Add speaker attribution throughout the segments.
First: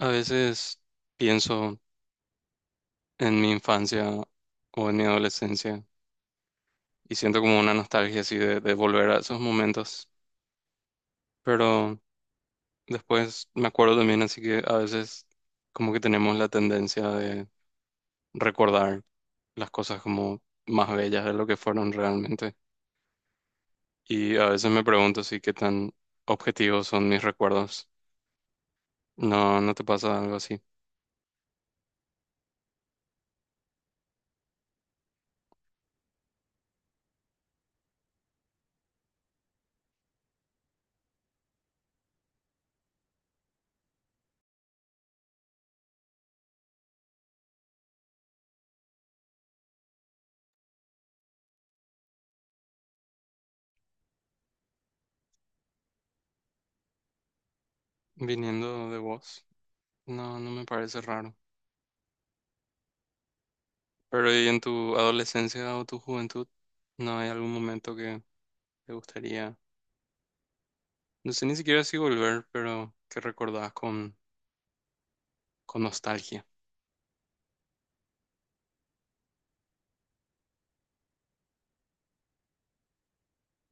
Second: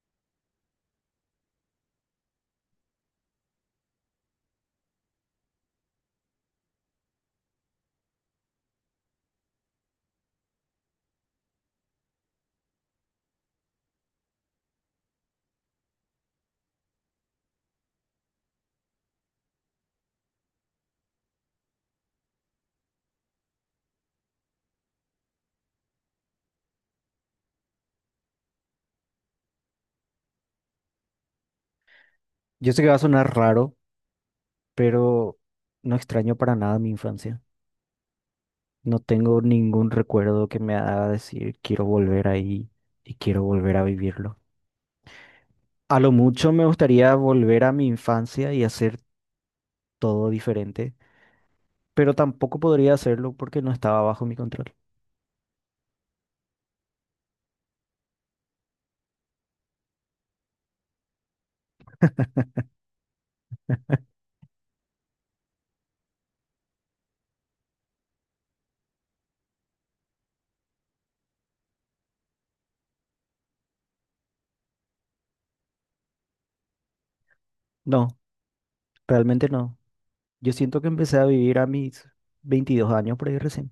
Speaker 1: A veces pienso en mi infancia o en mi adolescencia y siento como una nostalgia así de volver a esos momentos. Pero después me acuerdo también, así que a veces como que tenemos la tendencia de recordar las cosas como más bellas de lo que fueron realmente. Y a veces me pregunto si qué tan objetivos son mis recuerdos. No, ¿no te pasa algo así?
Speaker 2: Yo sé que va a sonar raro, pero no extraño para nada mi infancia. No tengo ningún recuerdo que me haga decir quiero volver ahí y quiero volver a vivirlo. A lo mucho me gustaría volver a mi infancia y hacer todo diferente, pero tampoco podría hacerlo porque no estaba bajo mi control.
Speaker 1: Viniendo de vos, no, no me parece raro. Pero ¿y en tu adolescencia o tu juventud no hay algún momento que te gustaría, no sé ni siquiera si volver, pero que recordás con nostalgia?
Speaker 2: No, realmente no. Yo siento que empecé a vivir a mis 22 años por ahí recién,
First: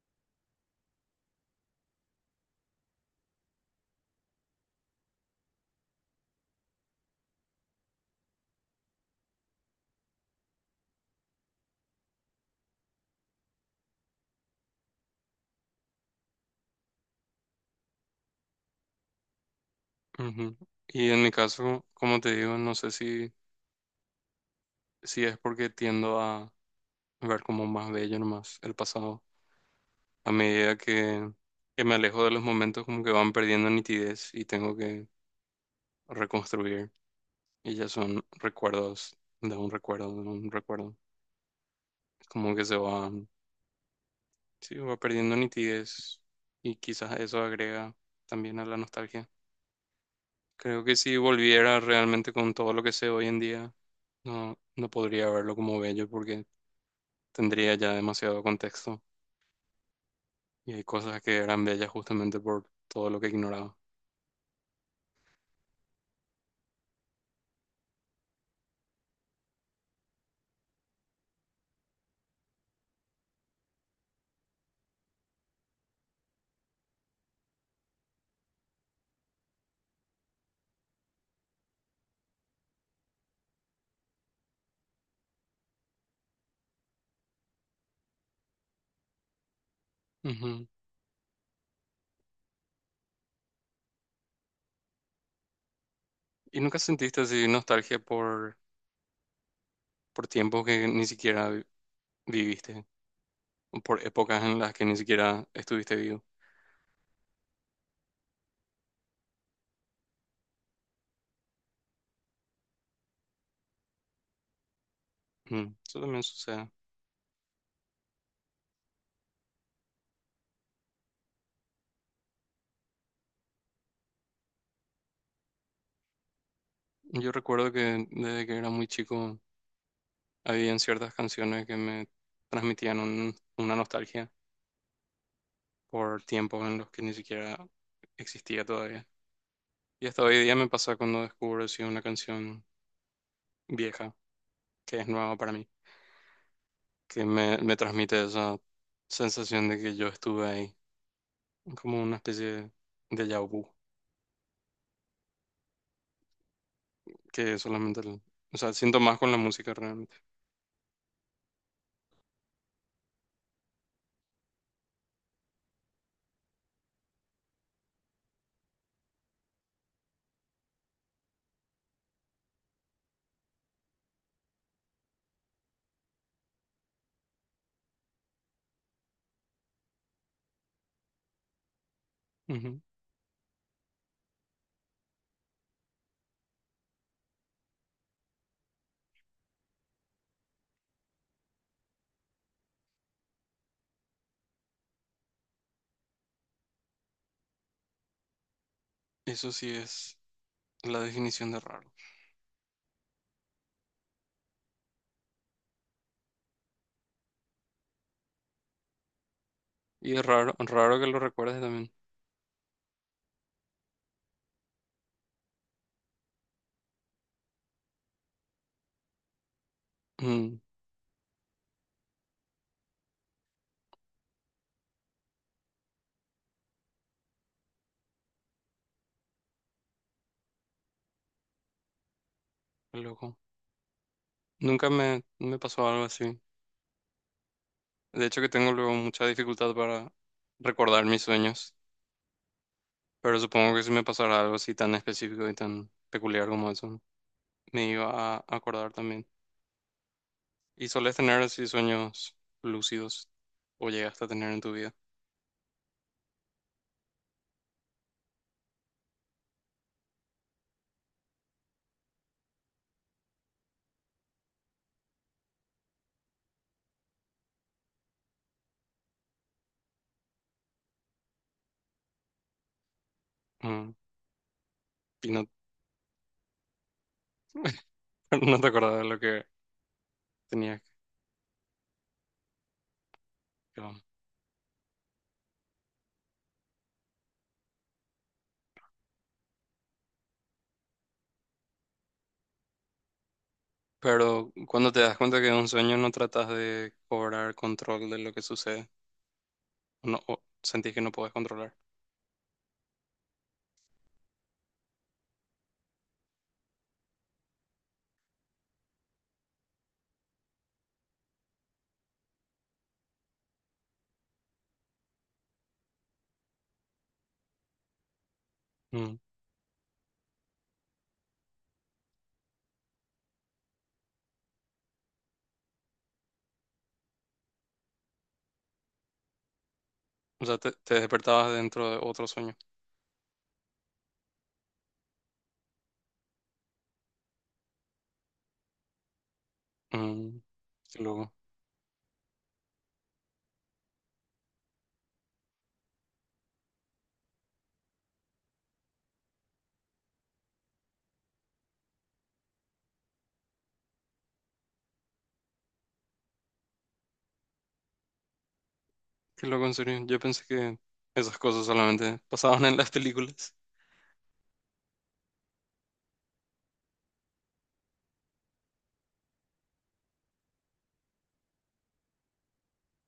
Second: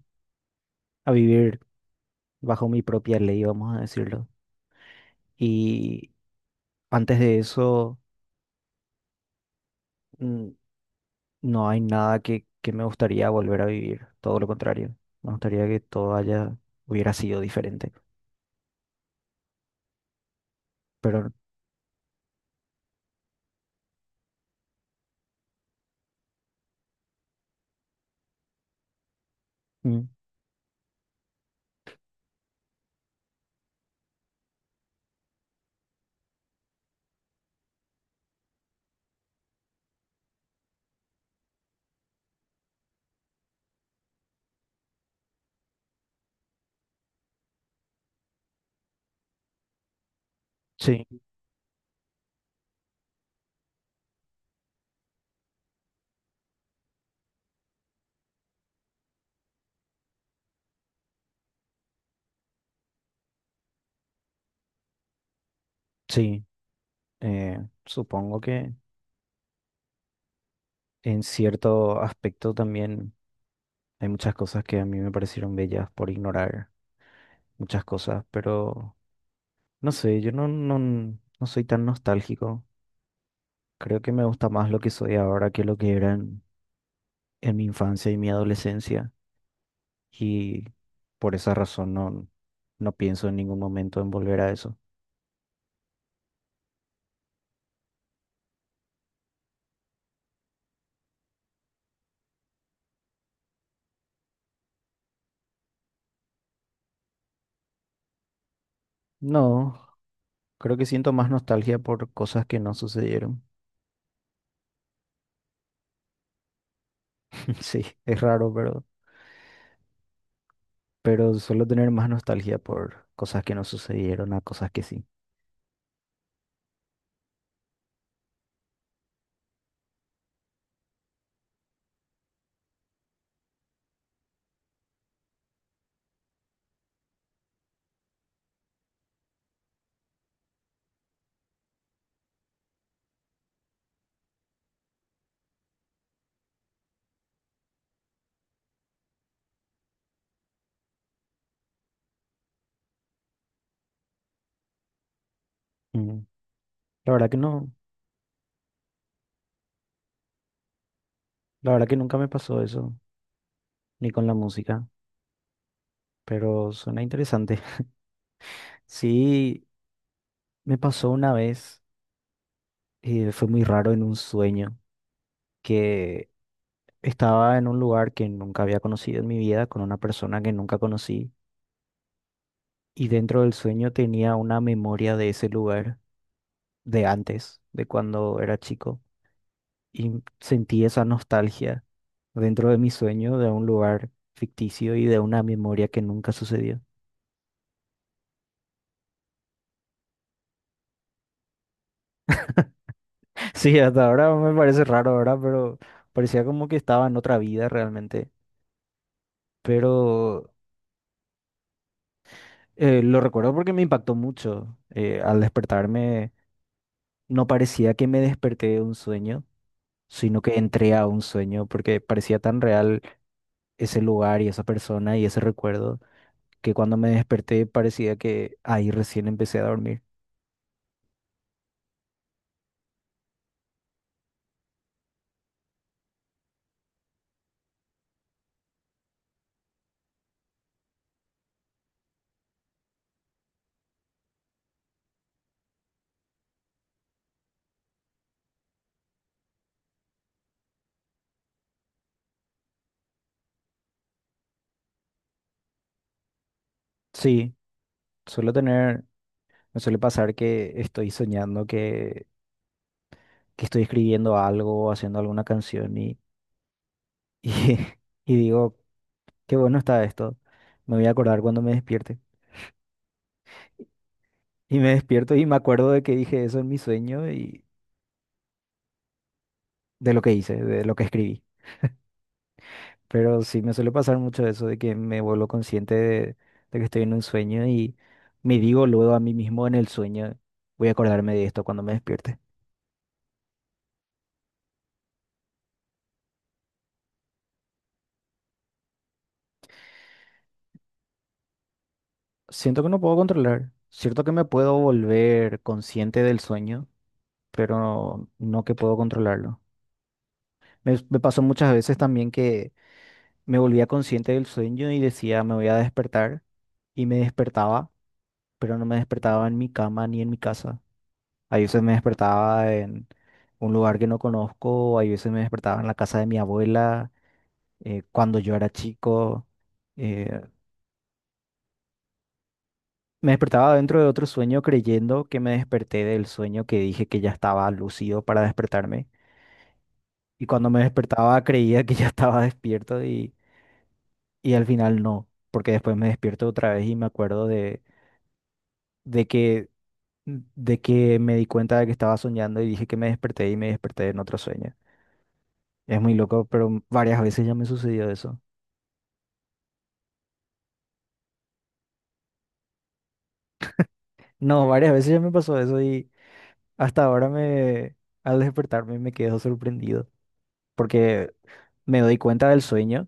Speaker 2: a vivir bajo mi propia ley, vamos a decirlo. Y antes de eso... mm, no hay nada que me gustaría volver a vivir, todo lo contrario. Me gustaría que hubiera sido diferente.
Speaker 1: Ujú. Y en
Speaker 2: Pero
Speaker 1: mi caso, como te digo, no sé si es porque tiendo a ver como más bello nomás el pasado.
Speaker 2: mm,
Speaker 1: A medida que me alejo de los momentos, como que van perdiendo nitidez y tengo que reconstruir. Y ya son recuerdos de un recuerdo, de un recuerdo. Es como que se va. Sí, va perdiendo nitidez y quizás eso agrega también a la nostalgia. Creo que si
Speaker 2: sí,
Speaker 1: volviera realmente con todo lo que sé hoy en día, no, no podría verlo como bello porque tendría ya demasiado contexto y hay cosas que eran bellas justamente por todo lo que ignoraba.
Speaker 2: sí, supongo que en cierto aspecto también hay muchas cosas que a mí me parecieron bellas por ignorar muchas cosas, pero no sé, yo no soy tan nostálgico. Creo que me gusta más lo que soy ahora que lo que era en mi infancia y mi adolescencia. Y
Speaker 1: Ujú.
Speaker 2: por esa razón no pienso en ningún momento en volver a eso.
Speaker 1: ¿Y nunca sentiste así nostalgia por tiempos que ni siquiera viviste o por épocas en las que ni siquiera estuviste vivo?
Speaker 2: No, creo que siento más nostalgia por cosas que no sucedieron.
Speaker 1: Ujú. Eso también sucede.
Speaker 2: Sí, es raro, pero suelo tener más nostalgia por cosas que no sucedieron a cosas que sí.
Speaker 1: Yo recuerdo que desde que era muy chico habían ciertas canciones que me transmitían una nostalgia por tiempos en los que ni siquiera existía todavía. Y hasta hoy día me pasa cuando descubro si una canción vieja, que es nueva para mí, que me transmite esa sensación de que yo estuve ahí, como una especie de déjà vu,
Speaker 2: Mm, la verdad que
Speaker 1: que
Speaker 2: no,
Speaker 1: solamente, o sea, siento más con la música realmente.
Speaker 2: la verdad que nunca me pasó eso, ni con la música, pero suena interesante. Sí, me pasó una vez, y fue muy raro en un sueño, que estaba en un lugar que nunca había conocido en mi vida, con una persona que nunca conocí,
Speaker 1: Ujú.
Speaker 2: y dentro del sueño tenía una memoria de ese lugar, de antes, de cuando era chico, y sentí esa nostalgia dentro de mi sueño de un lugar ficticio y de una memoria que nunca sucedió.
Speaker 1: Eso sí es la definición de raro.
Speaker 2: Sí, hasta ahora me parece raro ahora, pero parecía como que estaba en otra vida realmente,
Speaker 1: Y es
Speaker 2: pero
Speaker 1: raro, raro que lo recuerdes también.
Speaker 2: lo recuerdo porque me impactó mucho. Al despertarme, no parecía que me desperté de un sueño sino que
Speaker 1: Mm.
Speaker 2: entré a un sueño porque parecía tan real ese lugar y esa persona y ese recuerdo que cuando me desperté parecía que ahí recién empecé a dormir.
Speaker 1: Qué loco. Nunca me pasó algo así. De hecho que tengo luego mucha dificultad para recordar mis sueños, pero supongo que si me pasara algo así tan específico y tan peculiar como eso, me iba a acordar también. ¿Y solés tener así sueños lúcidos o llegaste a tener en tu vida?
Speaker 2: Sí, suelo tener, me suele pasar que estoy soñando, que estoy escribiendo algo, haciendo alguna canción y, y digo, qué bueno está esto, me voy a acordar cuando me despierte.
Speaker 1: Mm.
Speaker 2: Y me
Speaker 1: Y
Speaker 2: despierto y
Speaker 1: no,
Speaker 2: me acuerdo de que dije eso en mi sueño.
Speaker 1: no te acordás de lo que
Speaker 2: De lo que hice,
Speaker 1: tenías.
Speaker 2: de lo que escribí. Pero sí me
Speaker 1: que-
Speaker 2: suele
Speaker 1: um,
Speaker 2: pasar mucho eso de que me vuelvo consciente de que estoy en un sueño y me digo luego a mí mismo en el sueño, voy a acordarme de esto cuando me despierte.
Speaker 1: Pero cuando te das cuenta que es un sueño no tratas de cobrar control de lo que sucede, no, o sentís que no podés controlar.
Speaker 2: Siento que no puedo controlar. Cierto que me puedo volver consciente del sueño, pero no que puedo controlarlo. Me pasó muchas veces también que me volvía consciente del sueño y decía, me voy a despertar y me despertaba, pero no me
Speaker 1: Mm.
Speaker 2: despertaba en mi cama ni en mi casa. Hay veces me despertaba en un lugar que no conozco, hay veces me despertaba en la casa de mi abuela, cuando yo era chico. eh,
Speaker 1: O sea, te despertabas dentro de otro sueño.
Speaker 2: me despertaba dentro de otro sueño creyendo que me desperté del sueño que dije que ya estaba lúcido para despertarme.
Speaker 1: Mm.
Speaker 2: Y cuando me
Speaker 1: Qué loco.
Speaker 2: despertaba creía que ya estaba despierto y al final no, porque después me despierto otra vez y me acuerdo de que, de que me di cuenta de que estaba soñando y dije que me desperté y me desperté en otro sueño. Es muy loco, pero varias veces ya me sucedió eso.
Speaker 1: Qué loco, en serio. Yo pensé que esas cosas solamente pasaban en las películas.
Speaker 2: No, varias veces ya me pasó eso y hasta ahora al despertarme me quedo sorprendido porque me doy cuenta del sueño,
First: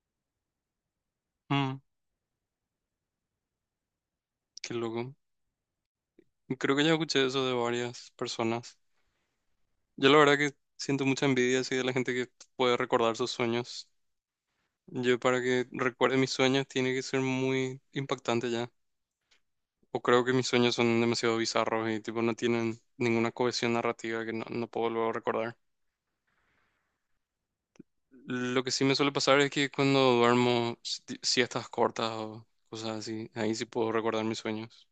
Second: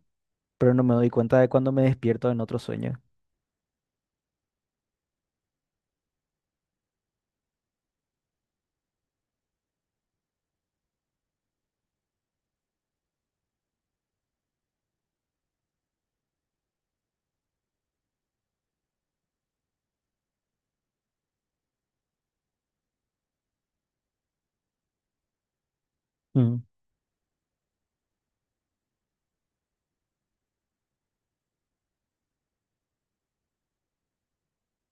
Speaker 2: pero no me doy cuenta de cuando
Speaker 1: Mm.
Speaker 2: me despierto en otro sueño.
Speaker 1: Qué loco. Creo que ya escuché eso de varias personas. Yo la verdad que siento mucha envidia así de la gente que puede recordar sus sueños. Yo para que recuerde mis sueños tiene que ser muy impactante ya. O creo que mis sueños son demasiado bizarros y tipo no tienen ninguna cohesión narrativa que no, no puedo luego recordar.
Speaker 2: Mm,
Speaker 1: Lo que sí me suele pasar es que cuando duermo siestas cortas o cosas así, ahí sí puedo recordar mis sueños.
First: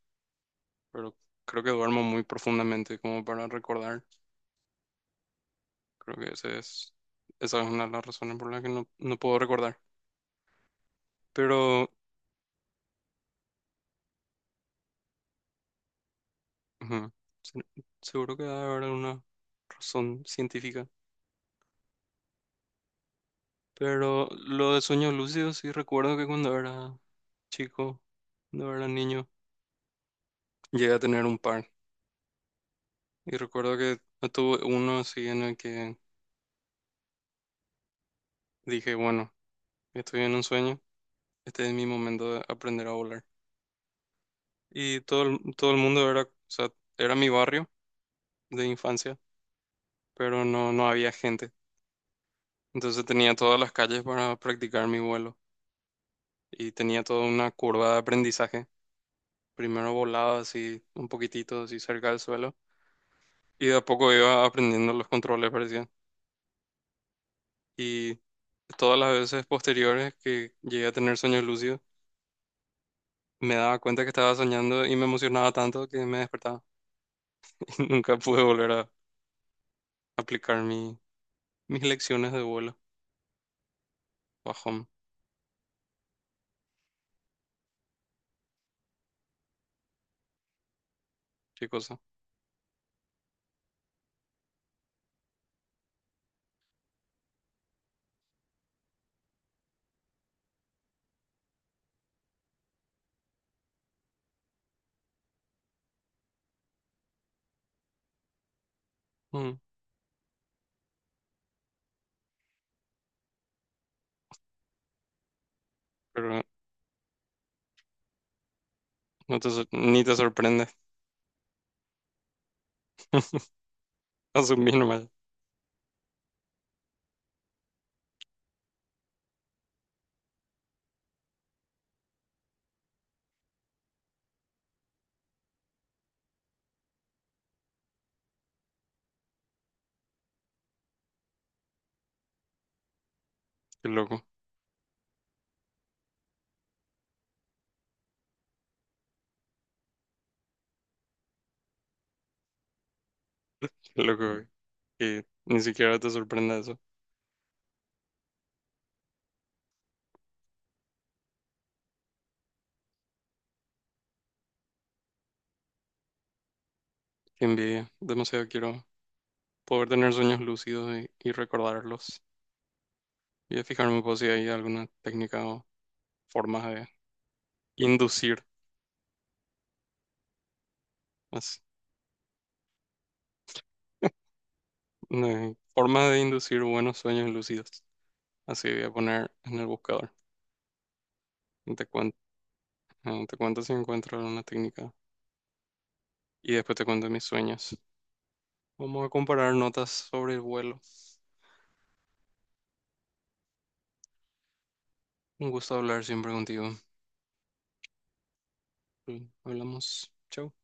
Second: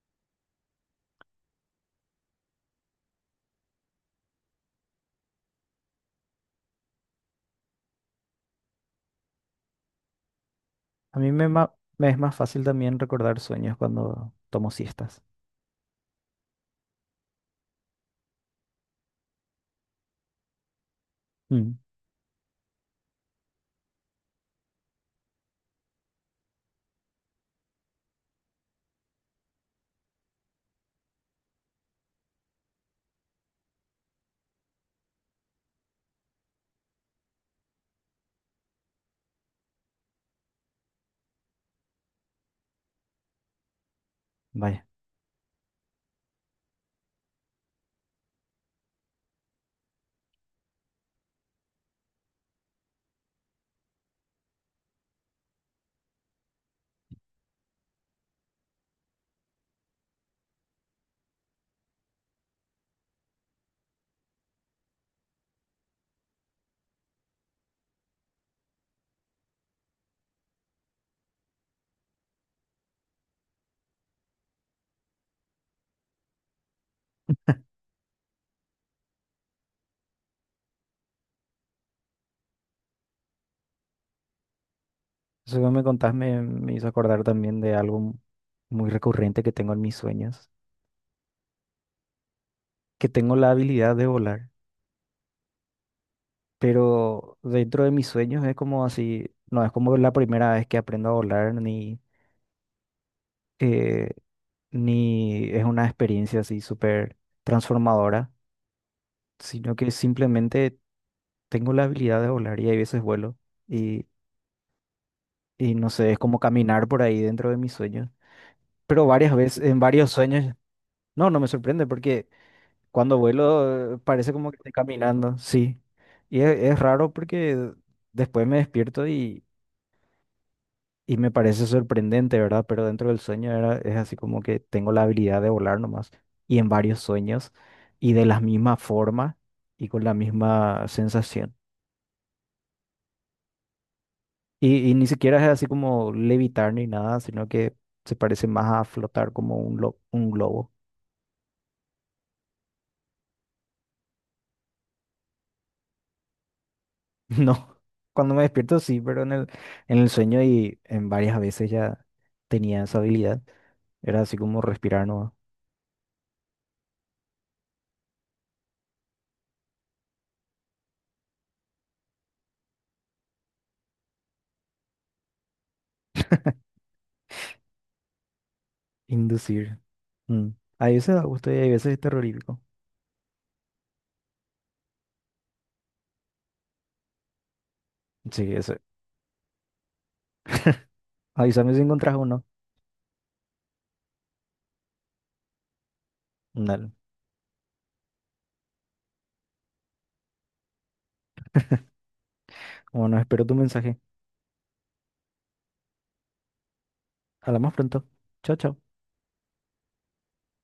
Speaker 1: Pero creo que duermo muy profundamente como para recordar. Creo que ese es, esa es una de las razones por las que no, no puedo recordar.
Speaker 2: a mí
Speaker 1: Pero
Speaker 2: me es más fácil también recordar sueños cuando tomo siestas.
Speaker 1: ujú, se- seguro que debe haber una razón científica.
Speaker 2: Mm.
Speaker 1: Pero lo de sueños lúcidos sí recuerdo que cuando era chico, cuando era niño, llegué a tener un par. Y recuerdo que no tuve uno así en el que dije, bueno, estoy en un sueño, este es mi momento de aprender a volar.
Speaker 2: Vaya,
Speaker 1: Y todo, todo el mundo era, o sea, era mi barrio de infancia, pero no, no había gente. Entonces tenía todas las calles para practicar mi vuelo y tenía toda una curva de aprendizaje. Primero volaba así un poquitito, así cerca del suelo y de a poco iba aprendiendo los controles, parecía. Y todas las veces posteriores que llegué a tener sueños lúcidos, me daba cuenta que estaba soñando y me emocionaba tanto que me despertaba y nunca pude volver a aplicar mi, mis lecciones de vuelo. Bajón,
Speaker 2: eso que me contás me hizo acordar también de algo muy recurrente que tengo en mis sueños,
Speaker 1: qué cosa.
Speaker 2: que tengo la habilidad de volar. Pero dentro de mis sueños es como así, no es como la primera vez que aprendo a volar, eh, ni es una experiencia así súper transformadora,
Speaker 1: Mm.
Speaker 2: sino que simplemente tengo la habilidad de volar y hay veces vuelo y, y no sé, es como
Speaker 1: Pero
Speaker 2: caminar por ahí dentro de mis sueños, pero varias veces, en
Speaker 1: ni
Speaker 2: varios
Speaker 1: te
Speaker 2: sueños,
Speaker 1: sorprende.
Speaker 2: no me sorprende porque cuando vuelo parece como que estoy
Speaker 1: Asumí nomás.
Speaker 2: caminando, sí, y es raro porque después me despierto y... Y me parece sorprendente, ¿verdad? Pero dentro del sueño es así como que tengo la habilidad de volar nomás y en varios sueños y de la misma forma y con la misma sensación.
Speaker 1: Qué loco,
Speaker 2: Y ni siquiera es así como levitar ni nada, sino que se parece más a flotar como un, un globo.
Speaker 1: qué loco, güey. Que ni siquiera te sorprenda eso.
Speaker 2: No, cuando me despierto sí, pero en en el sueño y en varias veces ya tenía esa habilidad. Era así como respirar nomás,
Speaker 1: Qué envidia. Demasiado quiero poder tener sueños lúcidos y recordarlos. Y de fijarme pues, si hay alguna técnica o formas de inducir,
Speaker 2: inducir. Mm. A veces da gusto y a
Speaker 1: más,
Speaker 2: veces es terrorífico.
Speaker 1: no, formas de inducir buenos sueños lúcidos.
Speaker 2: Sí,
Speaker 1: Así
Speaker 2: eso,
Speaker 1: voy a poner en el buscador.
Speaker 2: avísame
Speaker 1: Y
Speaker 2: si
Speaker 1: Te
Speaker 2: encontrás
Speaker 1: cuento,
Speaker 2: uno.
Speaker 1: eh, te cuento si encuentro alguna técnica. Y después te
Speaker 2: Dale.
Speaker 1: cuento mis sueños. Vamos a comparar notas sobre el vuelo.
Speaker 2: Bueno, espero tu mensaje.
Speaker 1: Un gusto hablar siempre contigo.
Speaker 2: Hablamos pronto. Chao, chao.
Speaker 1: Hablamos. Chao.